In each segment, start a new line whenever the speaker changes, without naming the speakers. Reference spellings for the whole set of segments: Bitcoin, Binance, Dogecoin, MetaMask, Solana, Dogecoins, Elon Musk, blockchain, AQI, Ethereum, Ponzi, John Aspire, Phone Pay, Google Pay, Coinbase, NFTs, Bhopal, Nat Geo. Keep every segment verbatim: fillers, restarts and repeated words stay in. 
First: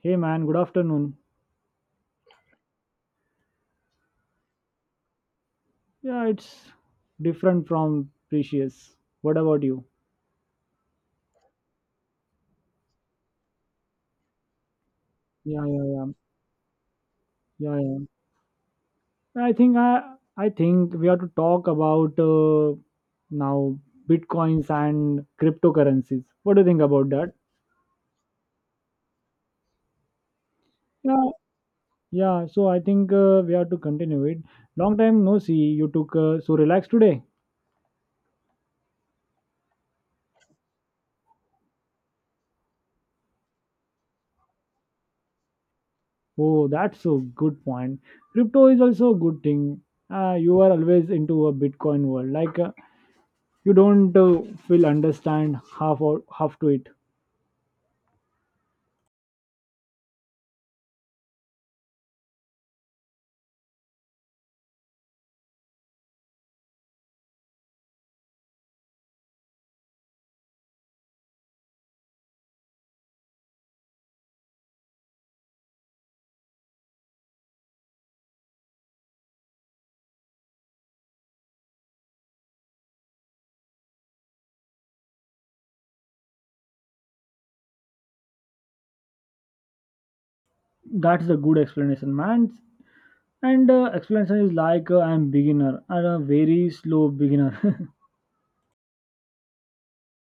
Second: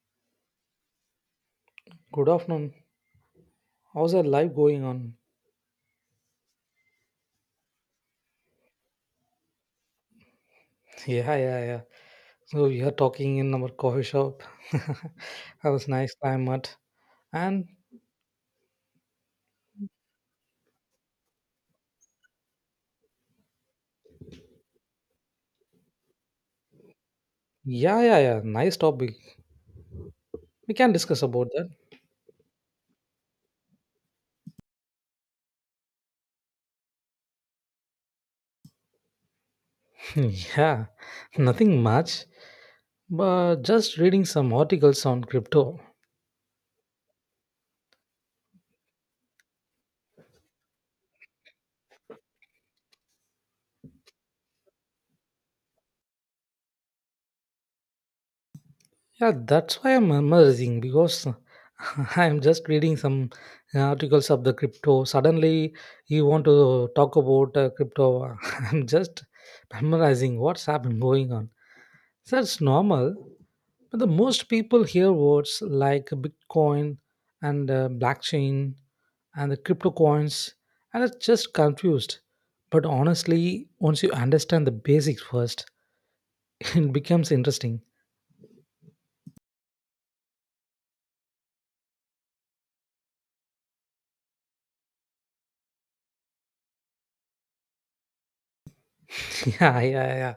Hey man, good afternoon.
Good afternoon. How's your life going on?
Yeah, it's different from previous. What about you?
Yeah, yeah, yeah. So we are talking in our coffee shop.
Yeah,
that
yeah,
was
yeah,
nice time at and
yeah, yeah. I think I, I think we have to talk about uh, now bitcoins and cryptocurrencies. What do you think about that?
yeah, yeah, yeah. Nice topic. We can discuss
Yeah,
about that.
yeah. So I think uh, we have to continue it. Long time no see. You took uh, so relaxed today.
yeah, nothing much, but just reading some articles on crypto.
Oh, that's a good point. Crypto is also a good thing. Uh, you are always into a Bitcoin world. Like uh, you don't uh, will understand half or half to it.
Yeah, that's why I'm amazing because I'm just reading some articles of the crypto. Suddenly, you want to talk about uh, crypto. I'm just memorizing what's happened going on. That's normal. But the most people hear words like Bitcoin and uh, blockchain and the crypto coins and are just confused. But honestly, once you understand the basics first, it becomes interesting.
That's a good explanation, man. And uh, explanation is like uh, I'm beginner. I'm a very slow beginner.
yeah, yeah, yeah.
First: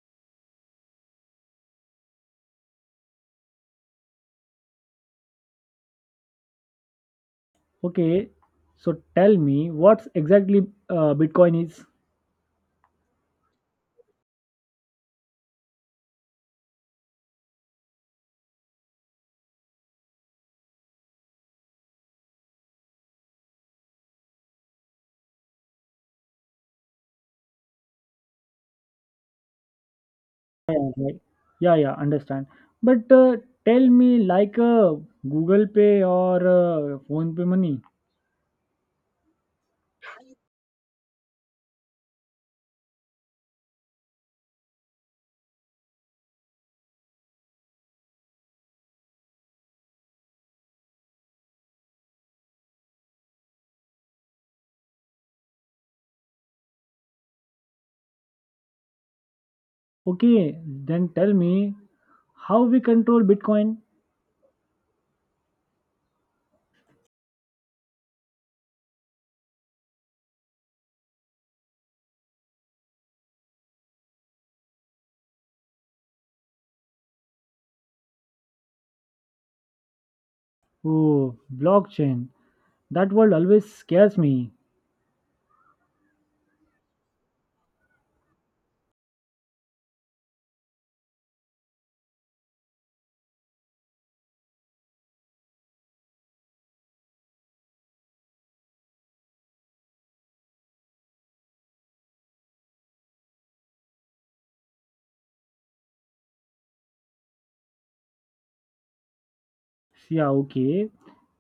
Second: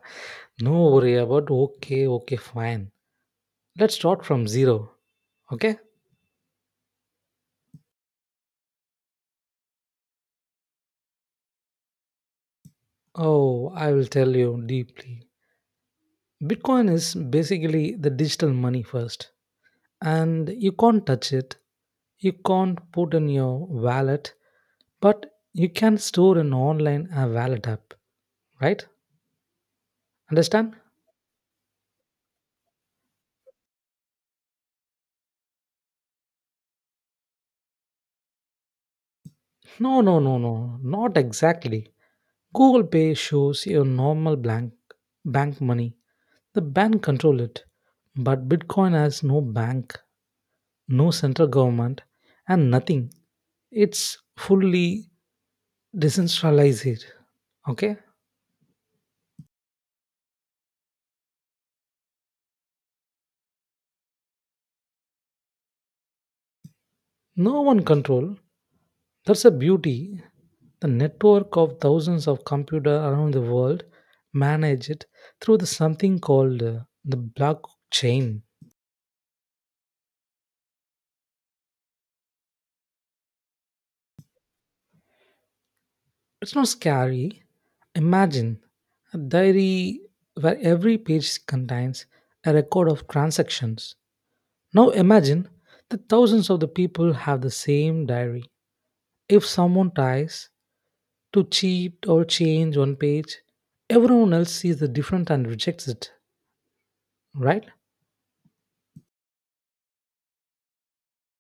No worry about okay, okay, fine. Let's start from zero, okay?
Okay, so tell me what's exactly uh, Bitcoin is.
Oh, I will tell you deeply. Bitcoin is basically the digital money first, and you can't touch it, you can't put in your wallet, but you can store an online uh, wallet app right understand
Yeah, right. Yeah, yeah, understand. But uh, tell me like uh, Google Pay or uh, Phone Pay money.
no no no no not exactly. Google Pay shows your normal blank bank money. The bank control it, but Bitcoin has no bank, no central government, and nothing. It's fully decentralized, okay?
Okay, then tell me how we control Bitcoin.
No one control. That's the beauty. The network of thousands of computers around the world manage it through the something called uh, the blockchain.
Oh, blockchain. That word always scares me.
It's not scary. Imagine a diary where every page contains a record of transactions. Now imagine that thousands of the people have the same diary. If someone tries to cheat or change one page, everyone else sees the different and rejects it, right?
Yeah, okay.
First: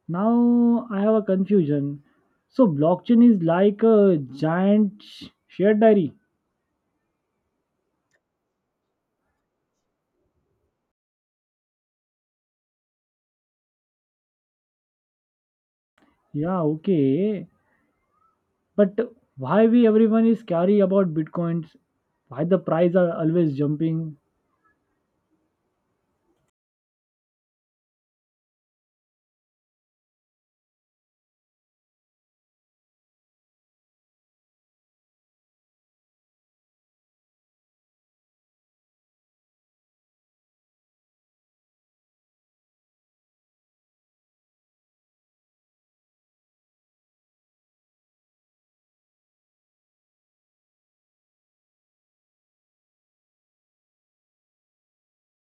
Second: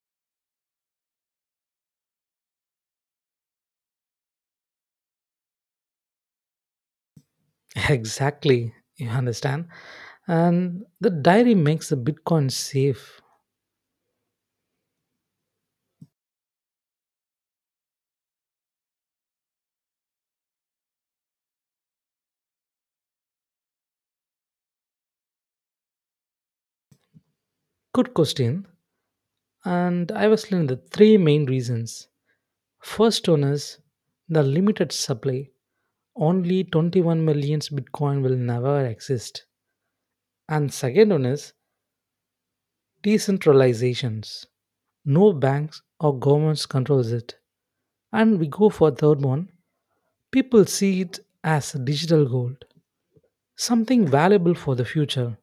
Now I have a confusion. So blockchain is like a giant sh- shared diary.
Exactly, you understand. And the diary makes the Bitcoin safe.
Yeah, okay. But why we everyone is scary about bitcoins? Why the price are always jumping?
Good question. And I was learning the three main reasons. First one is the limited supply. Only twenty-one million Bitcoin will never exist. And second one is decentralizations. No banks or governments controls it. And we go for third one. People see it as digital gold, something valuable for the future.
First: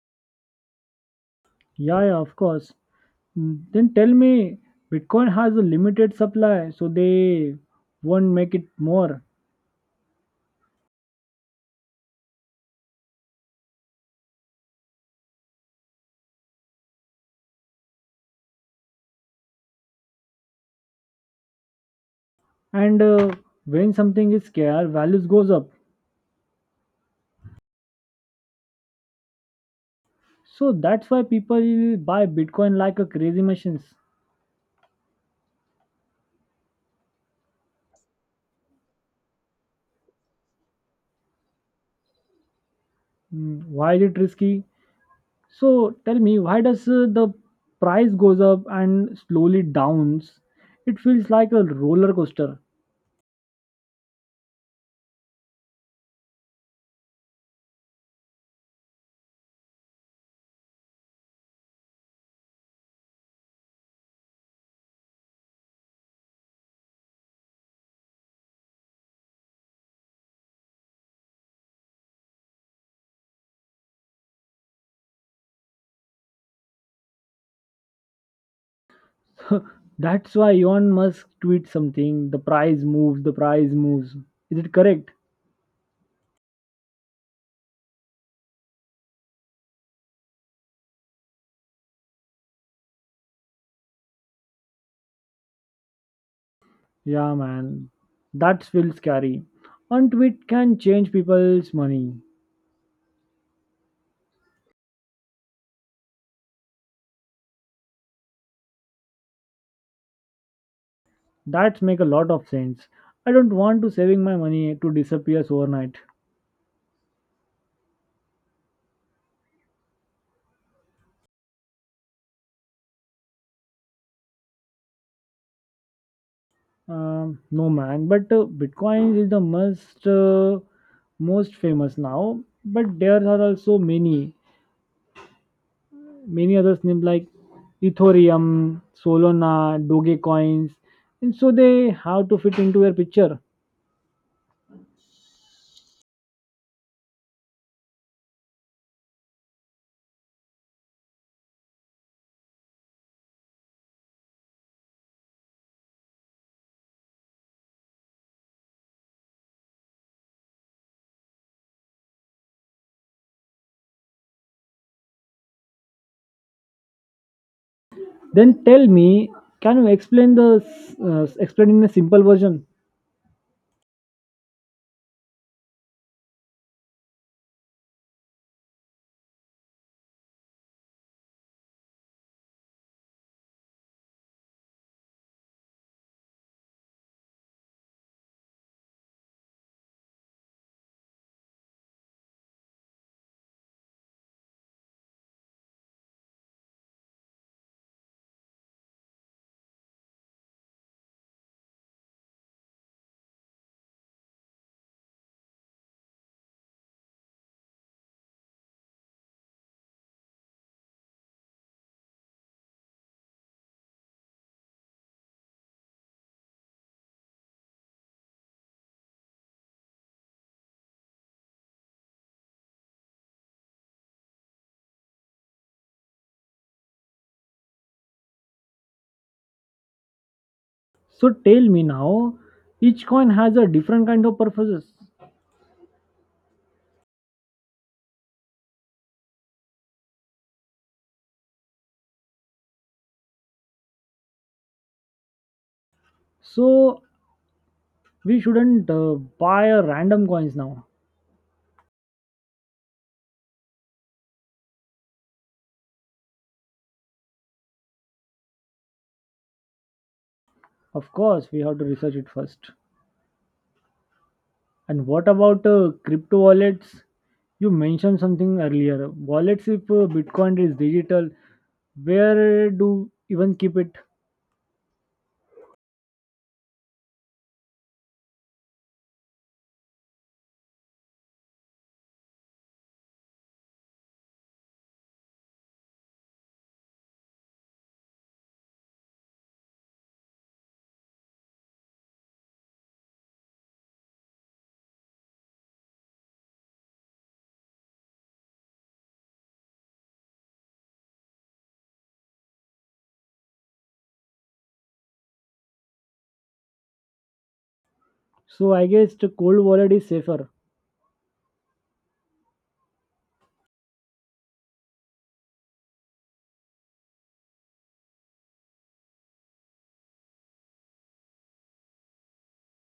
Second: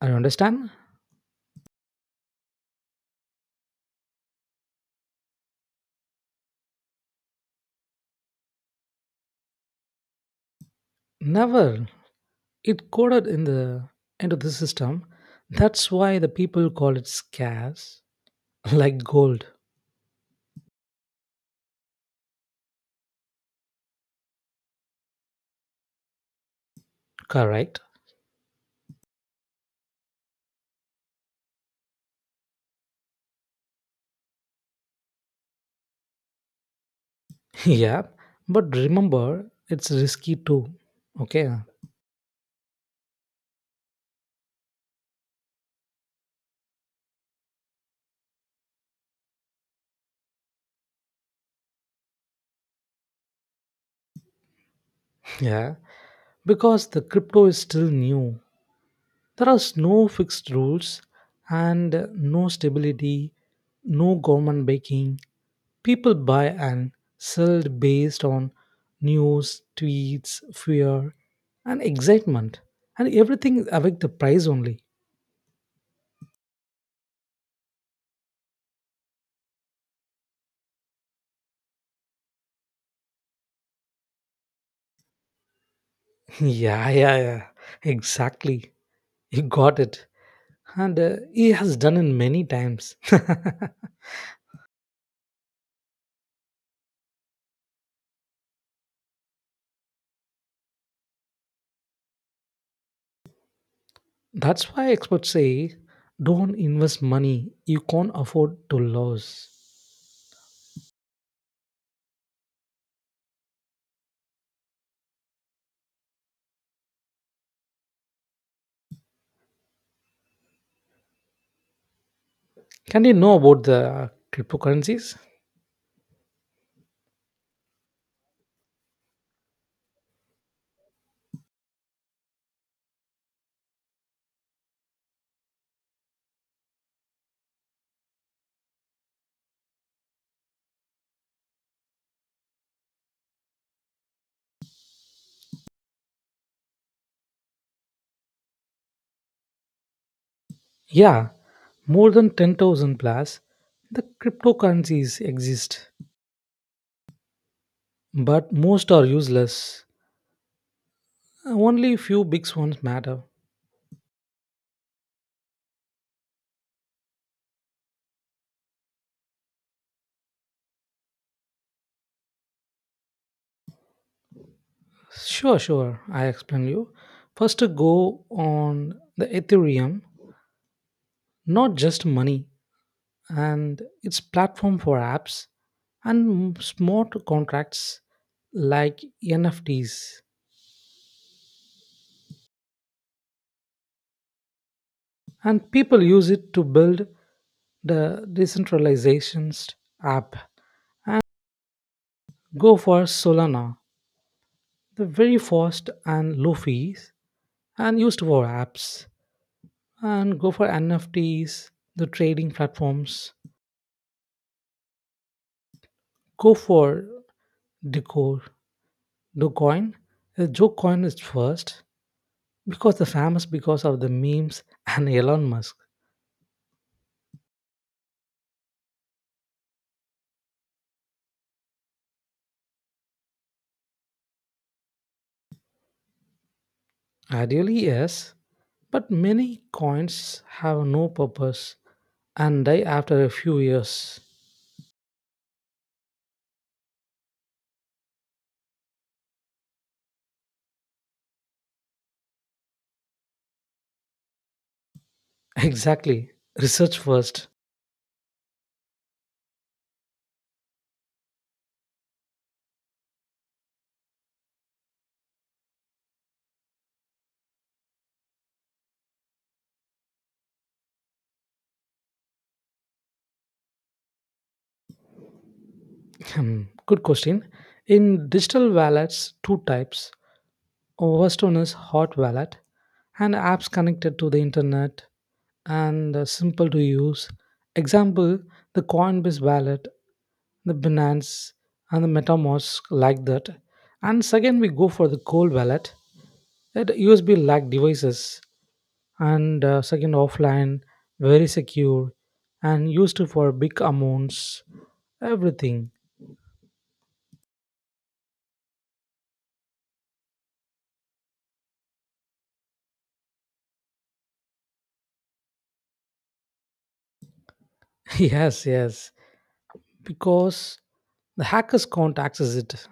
I understand.
Yeah, yeah, of course. Mm, then tell me, Bitcoin has a limited supply, so they won't make it more.
Never. It coded in the into the system. That's why the people call it scarce, like gold.
And uh, when something is scarce, values goes up.
Correct.
So that's why people buy Bitcoin like a crazy machines.
Yeah. But remember, it's risky too. Okay.
Mm, why is it risky? So tell me, why does uh, the price goes up and slowly downs? It feels like a roller coaster.
Yeah. Because the crypto is still new. There are no fixed rules and no stability, no government backing. People buy and sell based on news, tweets, fear, and excitement, and everything affect the price only.
That's why Elon Musk tweets something. The price moves. The price moves. Is it correct?
yeah, yeah, yeah, exactly. You got it, and uh, he has done it many times.
Yeah, man. That feels scary. One tweet can change people's money.
That's why experts say don't invest money you can't afford to lose.
That make a lot of sense. I don't want to saving my money to disappears overnight.
Can you know about the cryptocurrencies?
Um, no man, but uh, Bitcoin is the most uh, most famous now. But there are also many many others named like Ethereum, Solana, Dogecoins, and so they have to fit into your picture.
Yeah, more than ten thousand plus the cryptocurrencies exist. But most are useless. Only few big ones matter.
Then tell me, can you explain the uh, explain in a simple version?
Sure, sure, I explain you. First, go on the Ethereum, not just money, and its platform for apps and smart contracts like N F Ts. And people use it to build the decentralizations app. Go for Solana, the very fast and low fees and used for apps. And go for N F Ts, the trading platforms. Go for Decor, the coin. The joke coin is first because the famous because of the memes and Elon Musk.
So tell me now, each coin has a different kind of purposes.
Ideally, yes, but many coins have no purpose and die after a few years.
So we shouldn't uh, buy a random coins now.
Exactly. Research first.
Of course, we have to research it first. And what about uh, crypto wallets? You mentioned something earlier. Wallets, if uh, Bitcoin is digital, where do even keep it?
Hmm, good question. In digital wallets, two types. Western is hot wallet and apps connected to the internet and uh, simple to use. Example, the Coinbase wallet, the Binance and the MetaMask like that. And second, we go for the cold wallet, that U S B like devices and uh, second offline, very secure and used for big amounts, everything.
So I guess the cold wallet is safer
yes, yes, because the hackers can't access it.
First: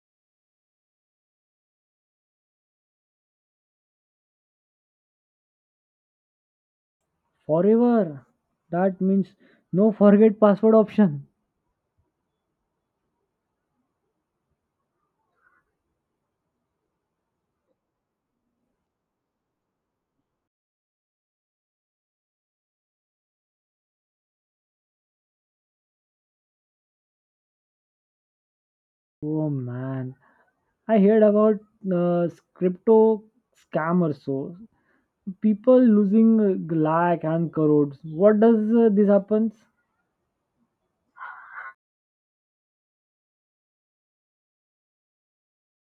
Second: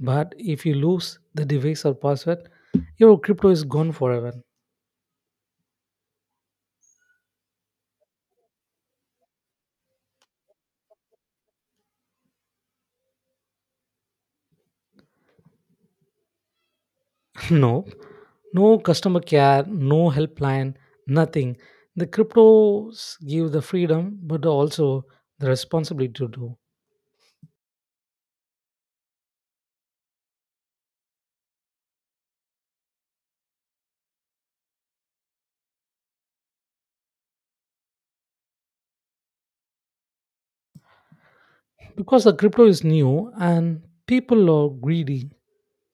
But if you lose the device or password, your crypto is gone forever.
forever. That means no forget password option.
no, no customer care, no helpline, nothing. The cryptos give the freedom, but also the responsibility to do.
Oh man, I heard about uh, crypto scammers. So people losing uh, lakh and crores. What does uh, this happens?
Because the crypto is new and people are greedy,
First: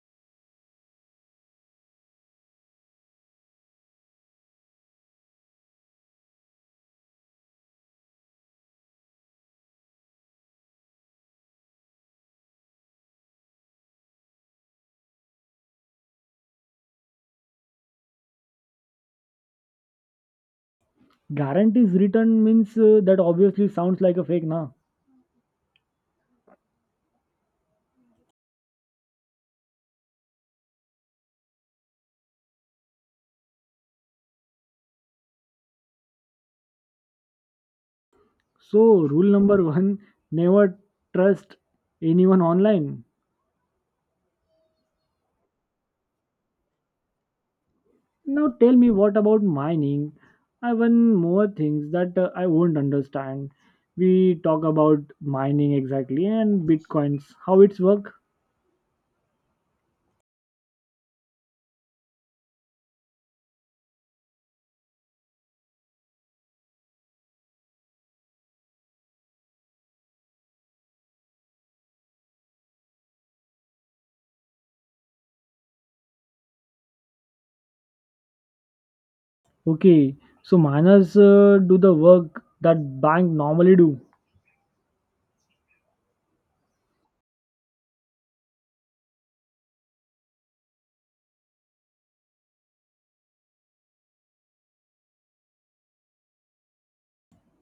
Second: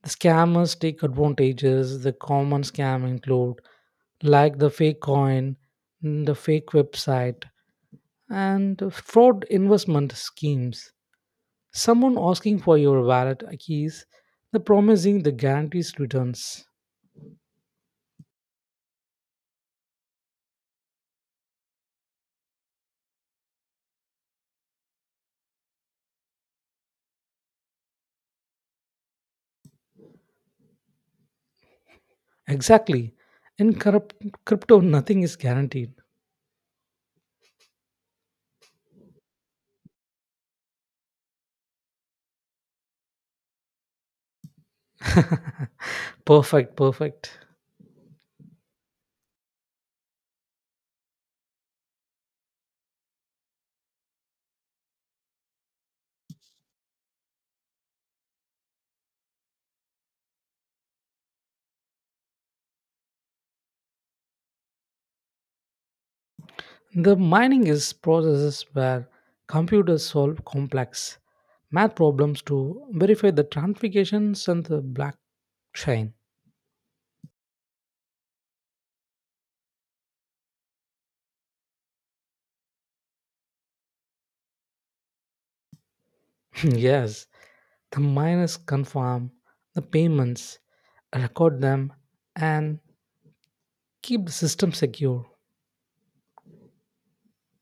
the scammers take advantages. The common scam include like the fake coin, the fake website, and fraud investment schemes. Someone asking for your wallet keys, the promising the guarantees returns.
Guarantees return means uh, that obviously sounds like a fake, na?
Exactly. In corrupt crypto, nothing is guaranteed.
So, rule number one, never trust anyone online.
perfect, perfect.
Now, tell me what about mining? I one more things that uh, I won't understand. We talk about mining exactly and bitcoins, how it's work.
The mining is processes where computers solve complex math problems to verify the transactions and the blockchain.
Okay, so miners uh, do the work that bank normally do,
yes, the miners confirm the payments, record them, and keep the system secure.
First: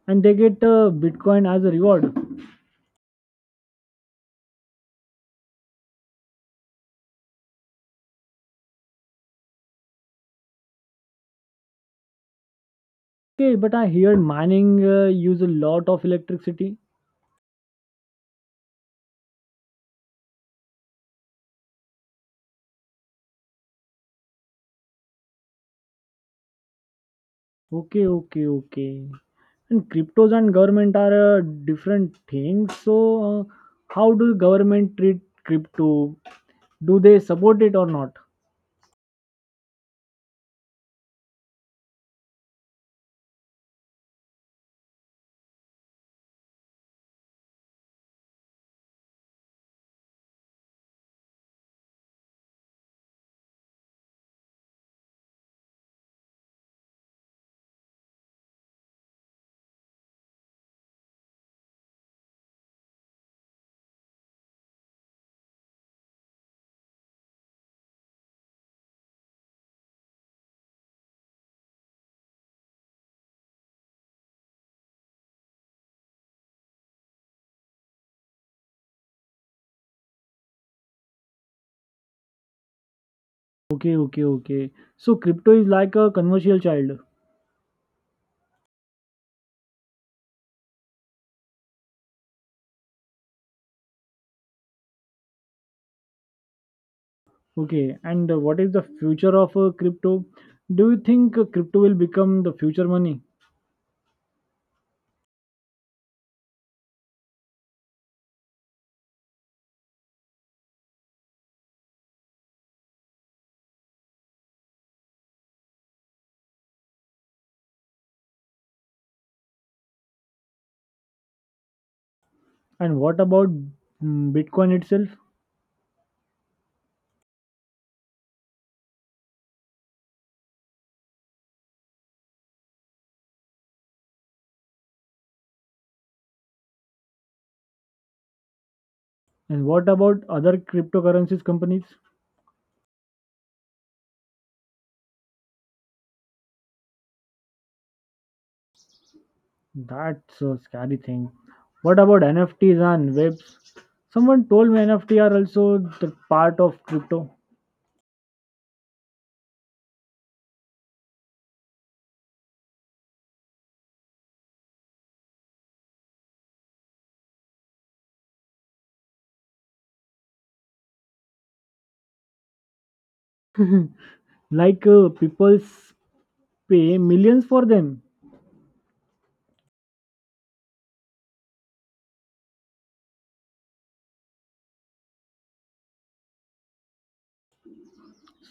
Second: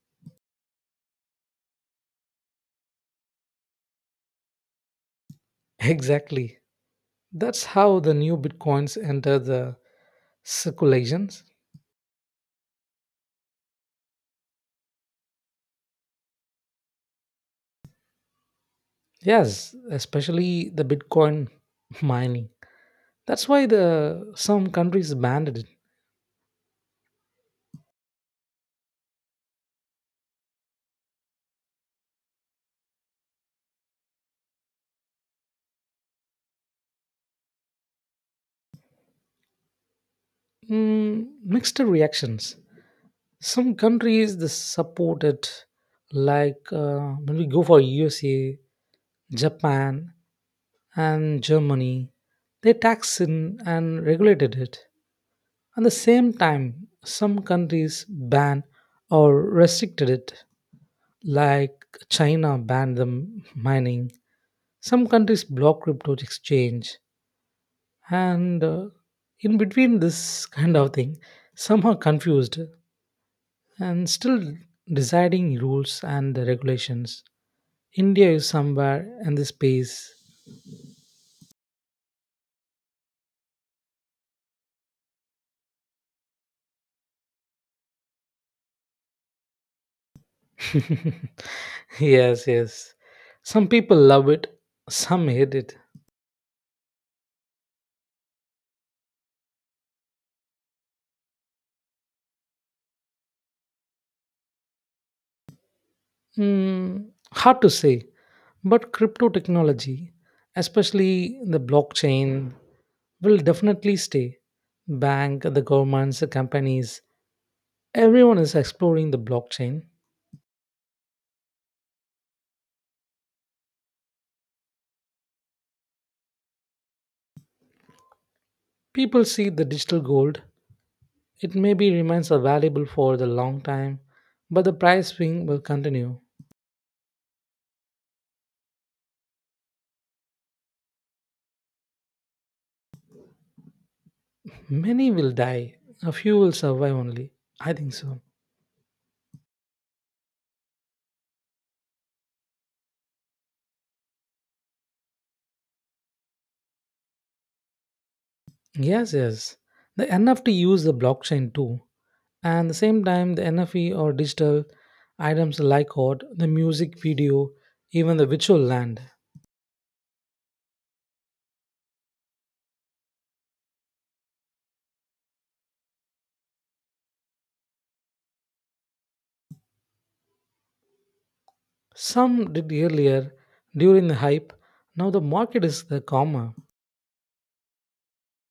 and they get uh, bitcoin as a reward.
Exactly. That's how the new bitcoins enter the circulations.
Okay, but I heard mining uh, use a lot of electricity.
Yes, especially the Bitcoin mining. That's why the some countries banned it.
Okay, okay, okay. And cryptos and government are uh, different things. So, uh, how do government treat crypto? Do they support it or not?
Mm, mixed reactions. Some countries they support it, like uh, when we go for U S A, Japan, and Germany, they tax it and regulated it. At the same time, some countries ban or restricted it. Like China banned the m- mining. Some countries block crypto exchange, and uh, in between this kind of thing, some are confused and still deciding rules and the regulations. India is somewhere in the space.
Okay, okay, okay. So, crypto is like a commercial child.
yes, yes. Some people love it, some hate it.
Okay, and uh, what is the future of uh, crypto? Do you think uh, crypto will become the future money?
Mm, hard to say, but crypto technology, especially the blockchain will definitely stay. Bank, the governments, the companies, everyone is exploring the blockchain.
And what about mm, Bitcoin itself?
People see the digital gold. It maybe remains valuable for the long time, but the price swing will continue.
And what about other cryptocurrencies companies?
Many will die. A few will survive only. I think so.
That's a scary thing. What about N F Ts and webs? Someone told me N F T are also the part of crypto.
Yes, yes. The N F T use the blockchain too. And the same time, the N F E or digital items like art, the music video, even the virtual land.
Like uh, people pay millions for them.
Some did earlier during the hype. Now the market is the calmer.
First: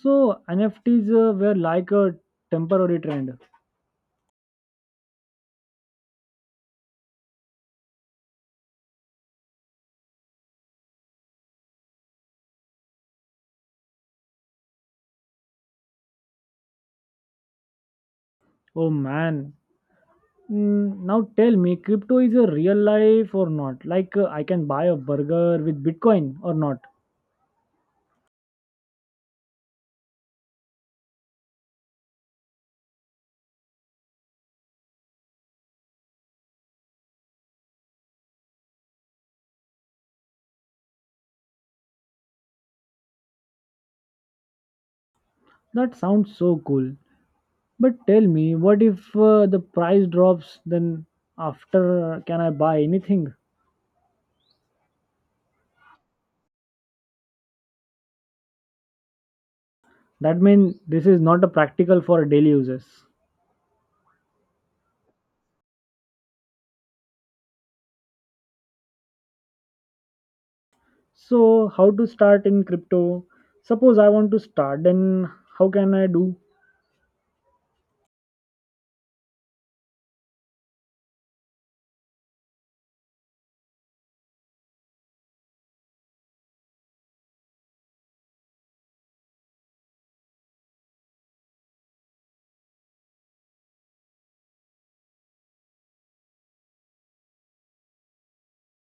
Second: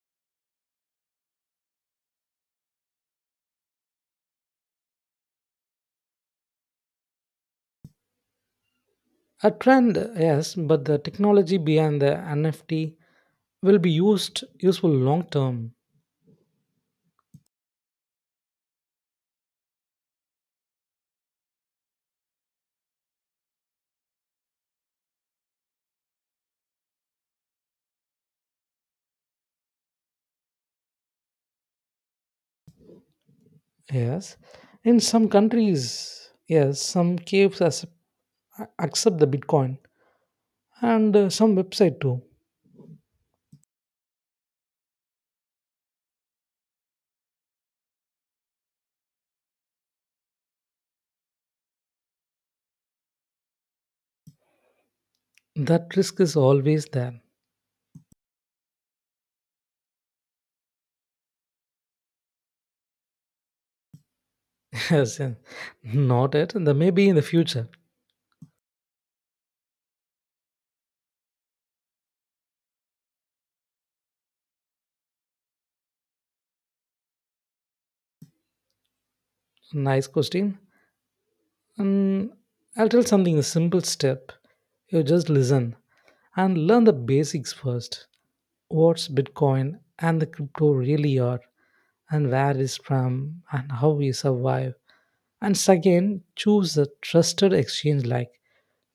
So N F Ts uh, were like a temporary trend.
A trend, yes, but the technology behind the N F T will be used useful long term.
Oh man. Mm, now tell me, crypto is a real life or not? Like uh, I can buy a burger with Bitcoin or not?
Yes, in some countries, yes, some caves accept accept the Bitcoin and uh, some website too.
That sounds so cool. But tell me, what if uh, the price drops? Then after, uh, can I buy anything?
That risk is always there.
That means this is not a practical for daily uses.
Yes, yes. Not it. The maybe in the future.
So how to start in crypto? Suppose I want to start, then how can I do?
Nice question. Um, I'll tell something a simple step. You just listen and learn the basics first. What's Bitcoin and the crypto really are, and where it's from, and how we survive. And second, choose a trusted exchange like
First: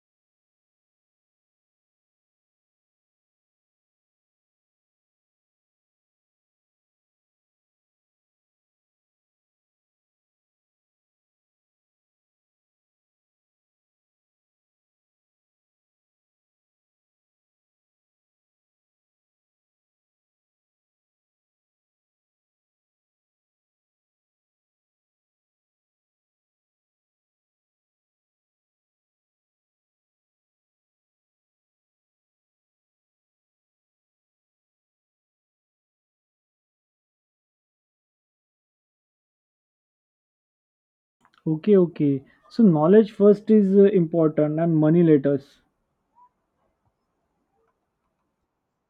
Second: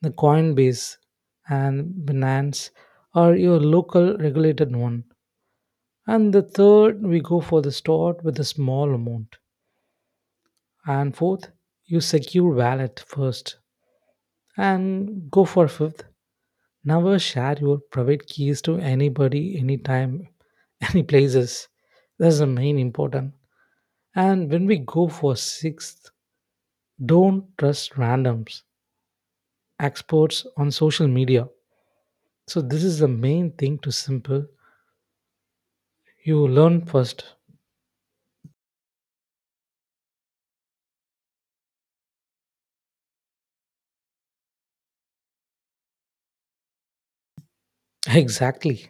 the Coinbase and Binance or your local regulated one. And the third, we go for the start with a small amount. And fourth, you secure wallet first. And go for fifth, never share your private keys to anybody, anytime, any places. That's the main important. And when we go for sixth, don't trust randoms, experts on social media. So this is the main thing to simple. You learn first.
Okay, okay. So knowledge first is uh, important, and money later.
Exactly.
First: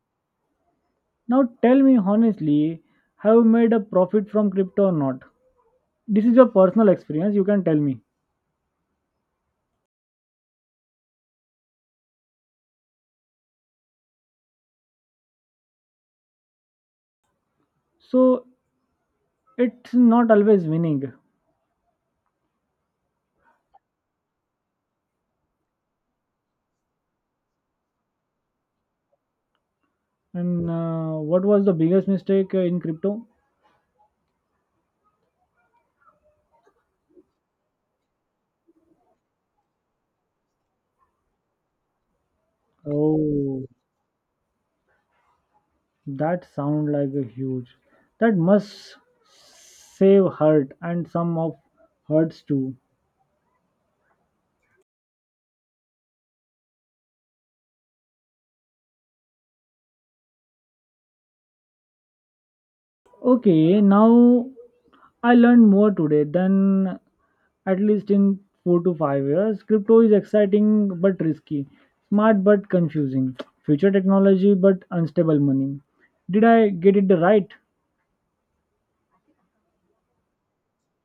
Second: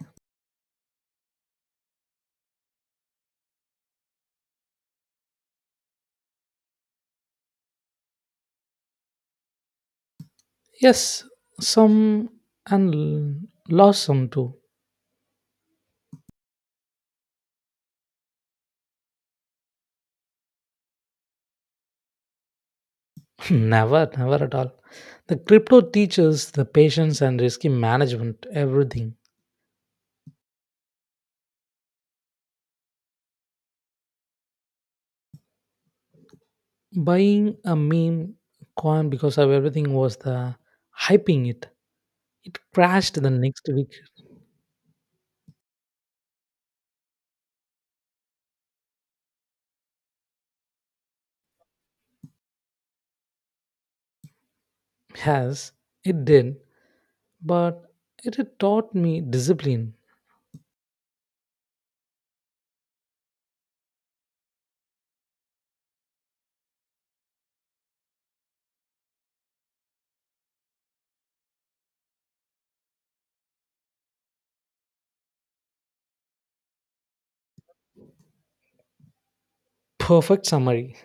Now tell me honestly, have you made a profit from crypto or not? This is your personal experience. You can tell me.
Yes, some and l- lost some too.
So it's not always winning.
never, never at all. The crypto teaches the patience and risky management, everything.
And uh, what was the biggest mistake uh, in crypto?
Buying a meme coin because of everything was the hyping it. It crashed the
Oh,
next week.
that sound like a huge. That must save hurt and some of hurts too.
Yes, it did. But it had taught me discipline.
Okay, now I learned more today than at least in four to five years. Crypto is exciting but risky, smart but confusing, future technology but unstable money. Did I get it right?
Perfect summary.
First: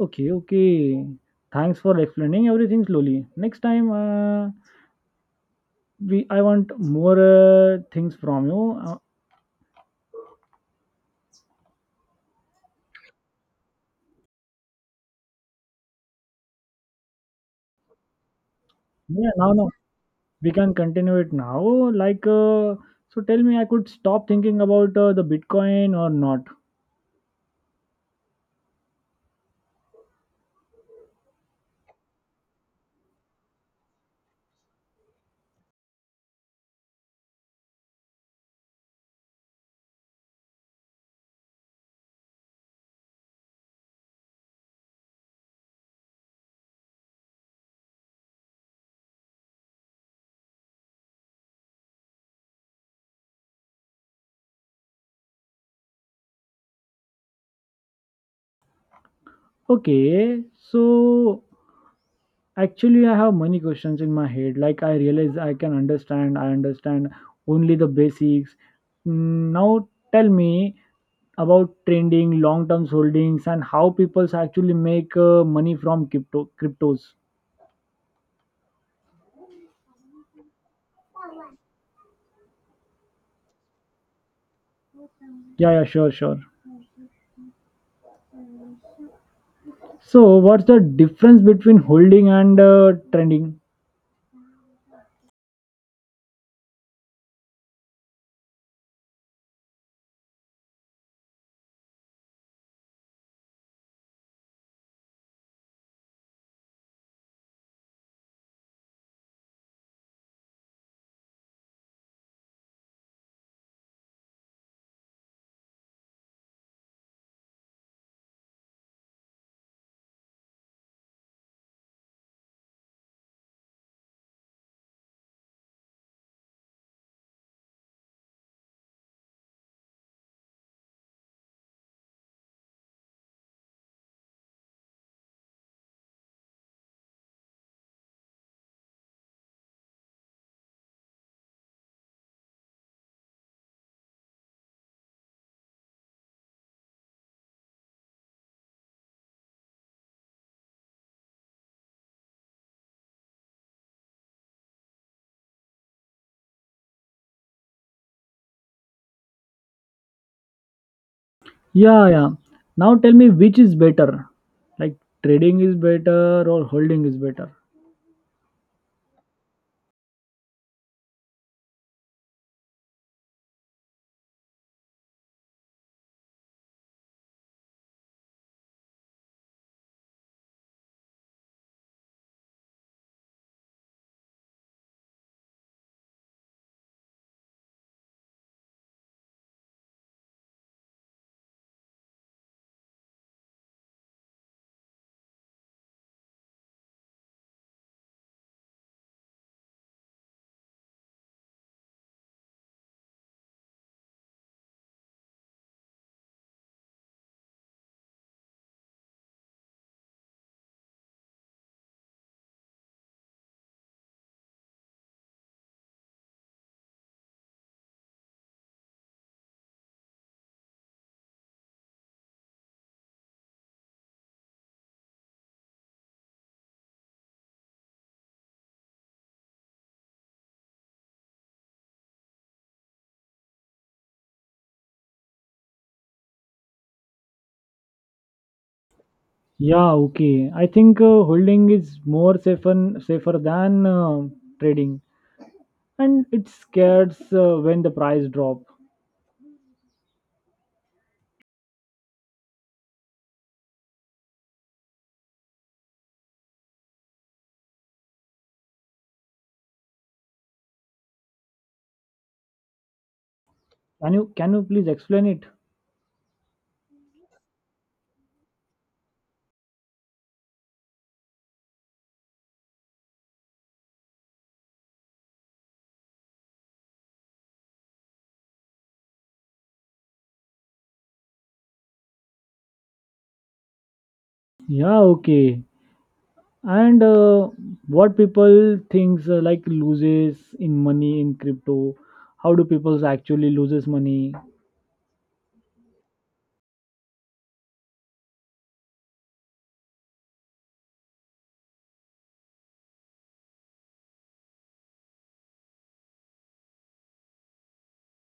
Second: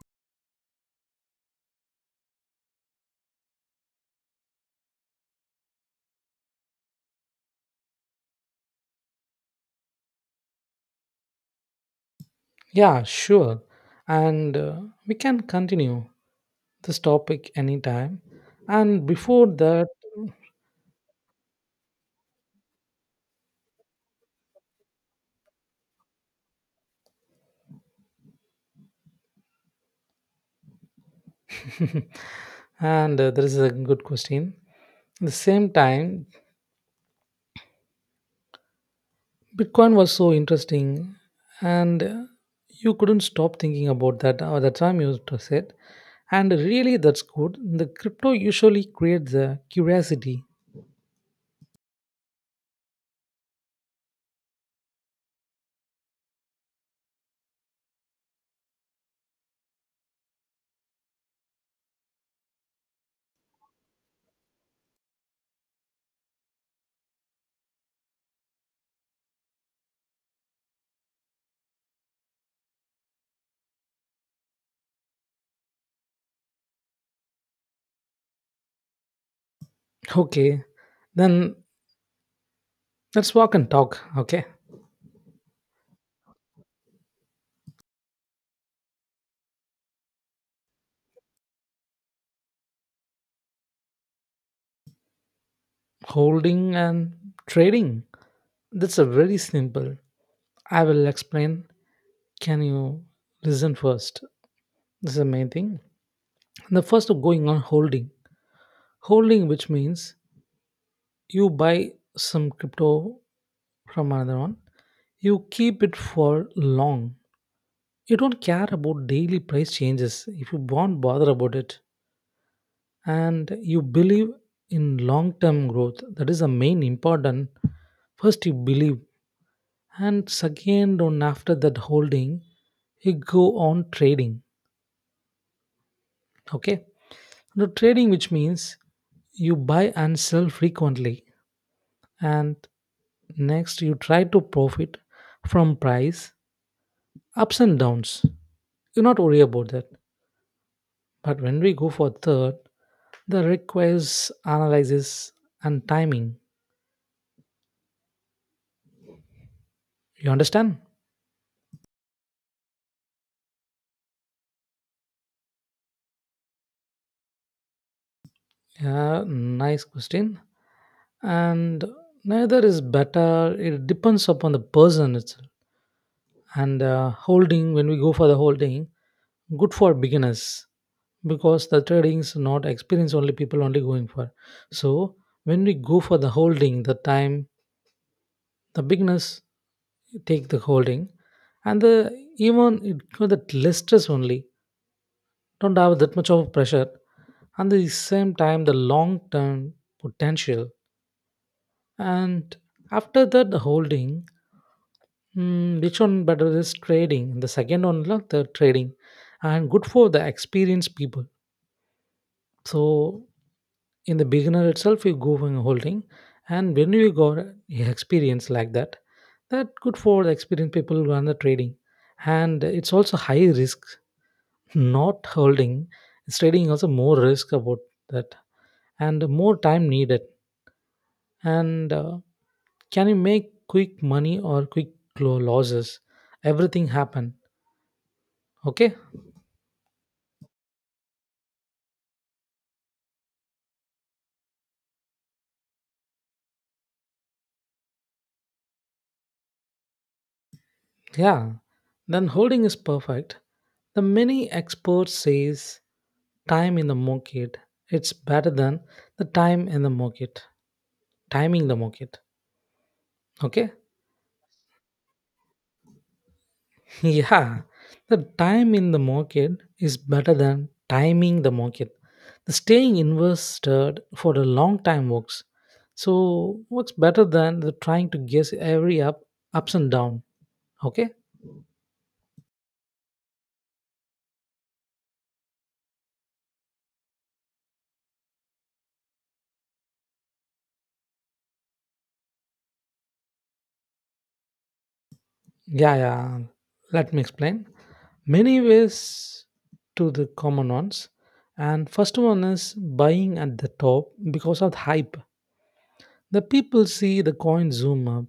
Okay, okay. Thanks for explaining everything slowly. Next time, uh, we I want more uh, things from you. Uh,
Yeah, sure. And uh, we can continue this topic anytime. And
yeah,
before
now now
that,
we can continue it now. Like, uh, so tell me, I could stop thinking about uh, the Bitcoin or not?
and uh, there is a good question. At the same time, Bitcoin was so interesting, and uh, you couldn't stop thinking about that at the time you t- said. And really, that's good. The crypto usually creates the curiosity.
Okay, so actually I have many questions in my head like I realize I can understand I understand only the basics. Mm, now tell me about trending long term holdings and how people actually make uh, money from crypto cryptos.
Okay, then let's walk and talk. Okay,
Yeah, yeah, sure, sure. So what's the difference between holding and uh, trending?
holding and trading. That's a very simple. I will explain. Can you listen first? This is the main thing. The first of going on holding, holding which means you buy some crypto from another one. You keep it for long. You don't care about daily price changes if you won't bother about it. And you believe in long term growth. That is the main important. First, you believe. And second, on after that holding, you go on trading. Okay. Now, trading, which means you buy and sell frequently. And next, you try to profit from price ups and downs. You not worry about that. But when we go for third, that requires analysis and timing. You understand?
Yeah, yeah. Now tell me which is better, like trading is better or holding is better.
Yeah, nice question. And neither is better. It depends upon the person itself. And uh, holding, when we go for the holding, good for beginners because the trading is not experienced only people only going for. So when we go for the holding, the time the beginners take the holding, and the even it got that less stress only, don't have that much of pressure and the same time the long term potential and after that the holding mm, which one better is trading the second one like the trading and good for the experienced people. So in the beginner itself, you go and holding, and when you got experience like that, that good for the experienced people who are the trading, and it's also high risk. Not holding, it's trading also more risk about that, and more time needed, and. Uh, can you make quick money or quick lo- losses, everything happen okay
Yeah, okay. I think uh, holding is more safer safer than uh, trading, and it scares uh, when the price drop.
yeah then holding is perfect. The many experts says time in the market it's better than the time in the market timing the market okay.
Can you can you please explain it?
yeah, the time in the market is better than timing the market, the staying invested for a long time works, so works better than the trying to guess every up ups and down, okay
Yeah, okay. And uh, what people thinks uh, like loses in money in crypto? How do people actually loses money?
yeah yeah. Let me explain many ways to the common ones. And first one is buying at the top because of the hype. The people see the coin zoom up,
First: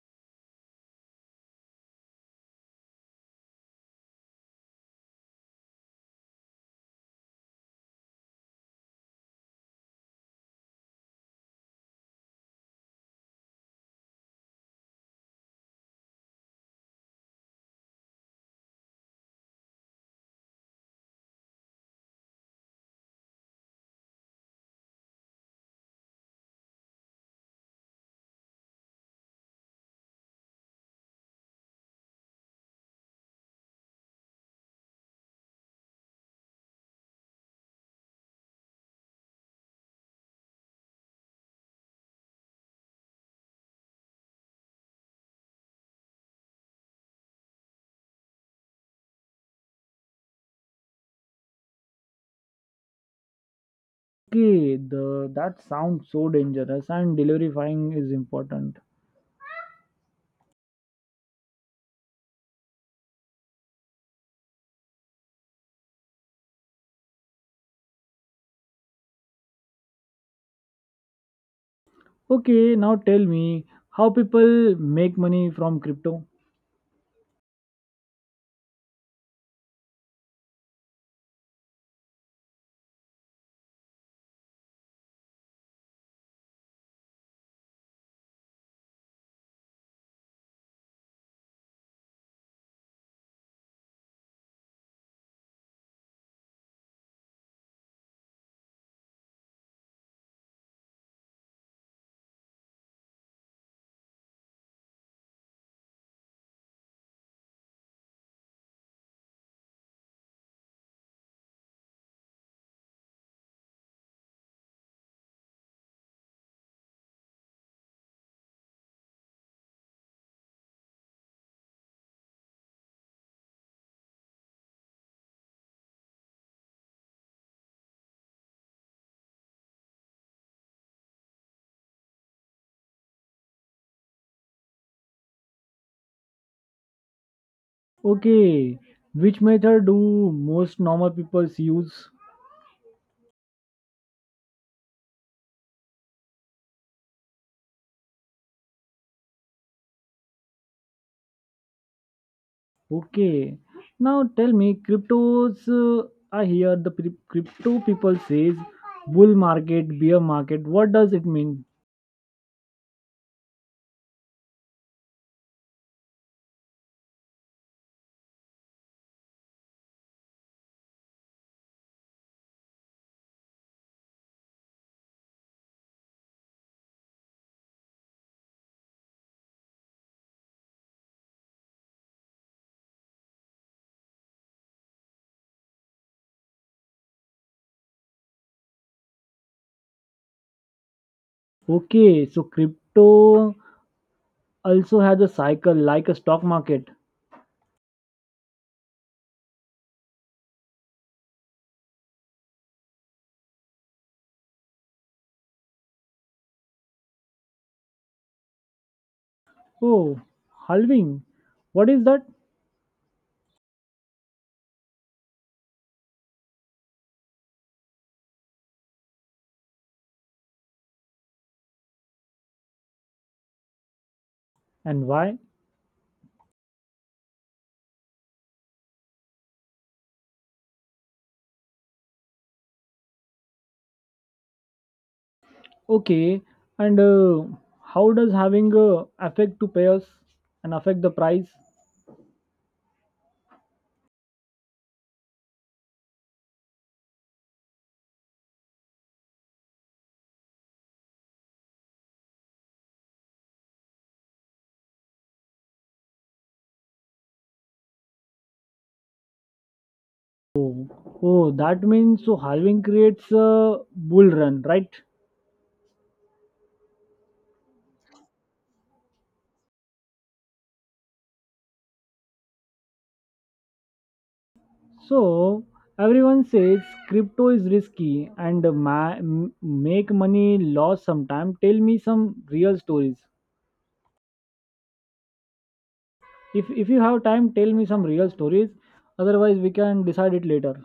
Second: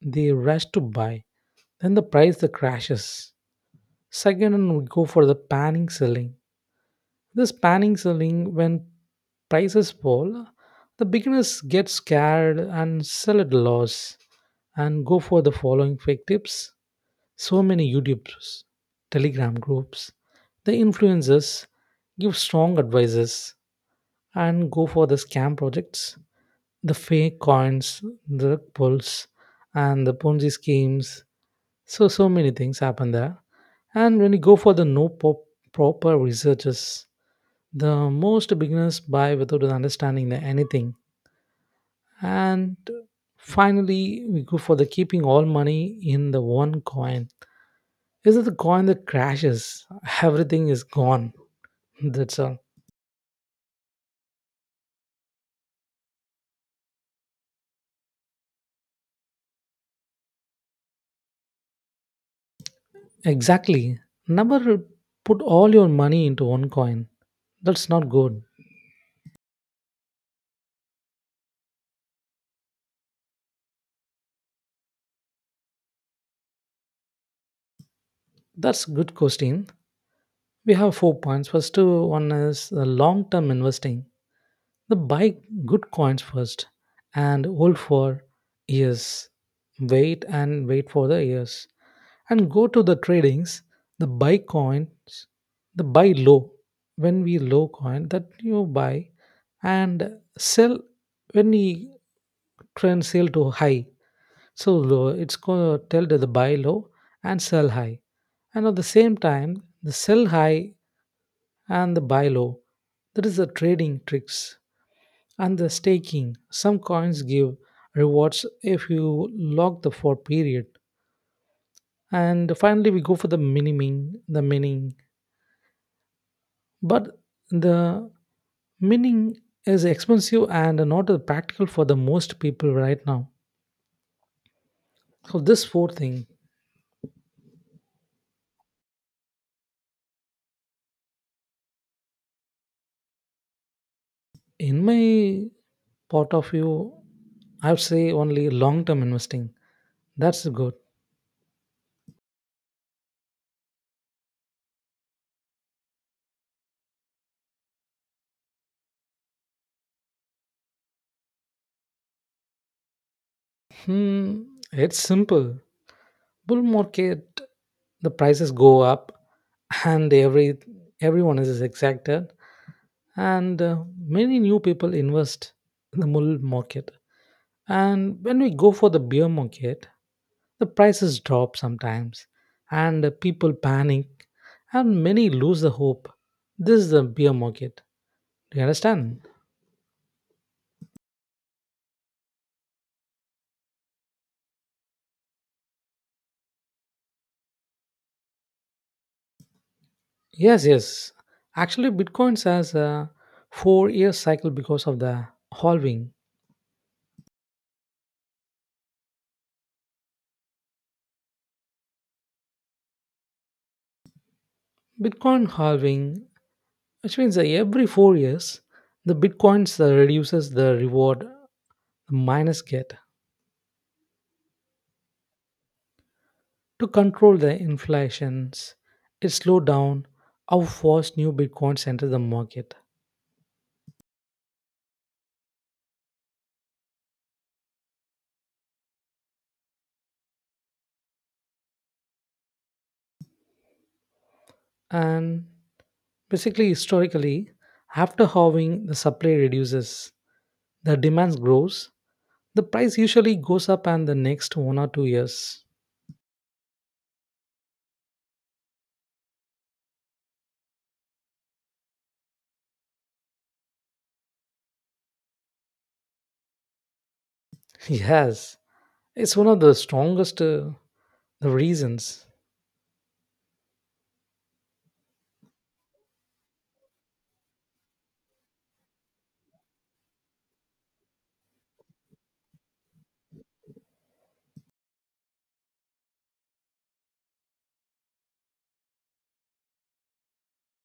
they rush to buy, then the price that crashes. Second, we go for the panning selling. This panning selling, when prices fall, the beginners get scared and sell at loss and go for the following fake tips. So many YouTubers, Telegram groups, the influencers give strong advices and go for the scam projects, the fake coins, the pulls, and the Ponzi schemes. So so many things happen there. And when you go for the no po- proper researches, the most beginners buy without understanding the anything. And finally, we go for the keeping all money in the one coin. Is it the coin that crashes? Everything is gone. That's all.
Okay, the that sounds so dangerous and delivering is important.
Exactly. Never put all your money into one coin. That's not good.
Okay, now tell me how people make money from crypto.
That's good question. We have four points. First two- one is the long-term investing. The buy good coins first and hold for years. Wait and wait for the years. And go to the tradings, the buy coins, the buy low. When we low coin that you buy and sell when we trend sell to high. So low, it's going to tell to the buy low and sell high. And at the same time, the sell high and the buy low, that is the trading tricks and the staking. Some coins give rewards if you lock the for period. And finally, we go for the miniming, the mining. But the mining is expensive and not practical for the most people right now. So this fourth thing
Okay, which method do most normal people use?
in my part of view, I would say only long term investing. That's good.
Okay, now tell me, cryptos. Uh, I hear the pri- crypto people says bull market, bear market. What does it mean?
Hmm, it's simple. Bull market, the prices go up, and every everyone is excited, and uh, many new people invest in the bull market. And when we go for the bear market, the prices drop sometimes, and uh, people panic, and many lose the hope. This is the bear market. Do you understand?
Okay, so crypto also has a cycle like a stock market.
Yes, yes. Actually, bitcoins has a four-year cycle because of the halving.
Oh, halving. What is that
Bitcoin halving, which means that every four years, the Bitcoins uh, reduces the reward miners get
and why?
to control the inflations. It slow down how fast new Bitcoins enter the market.
Okay, and uh, how does having a affect to payers and affect the price?
And basically, historically, after halving, the supply reduces, the demand grows, the price usually goes up, and the next one or two years.
Oh, oh, that means so halving creates a bull run, right?
Yes, it's one of the strongest uh, reasons.
So everyone says crypto is risky and ma- m- make money loss sometime. Tell me some real stories. If if you have time, tell me some real stories. Otherwise, we can decide it later.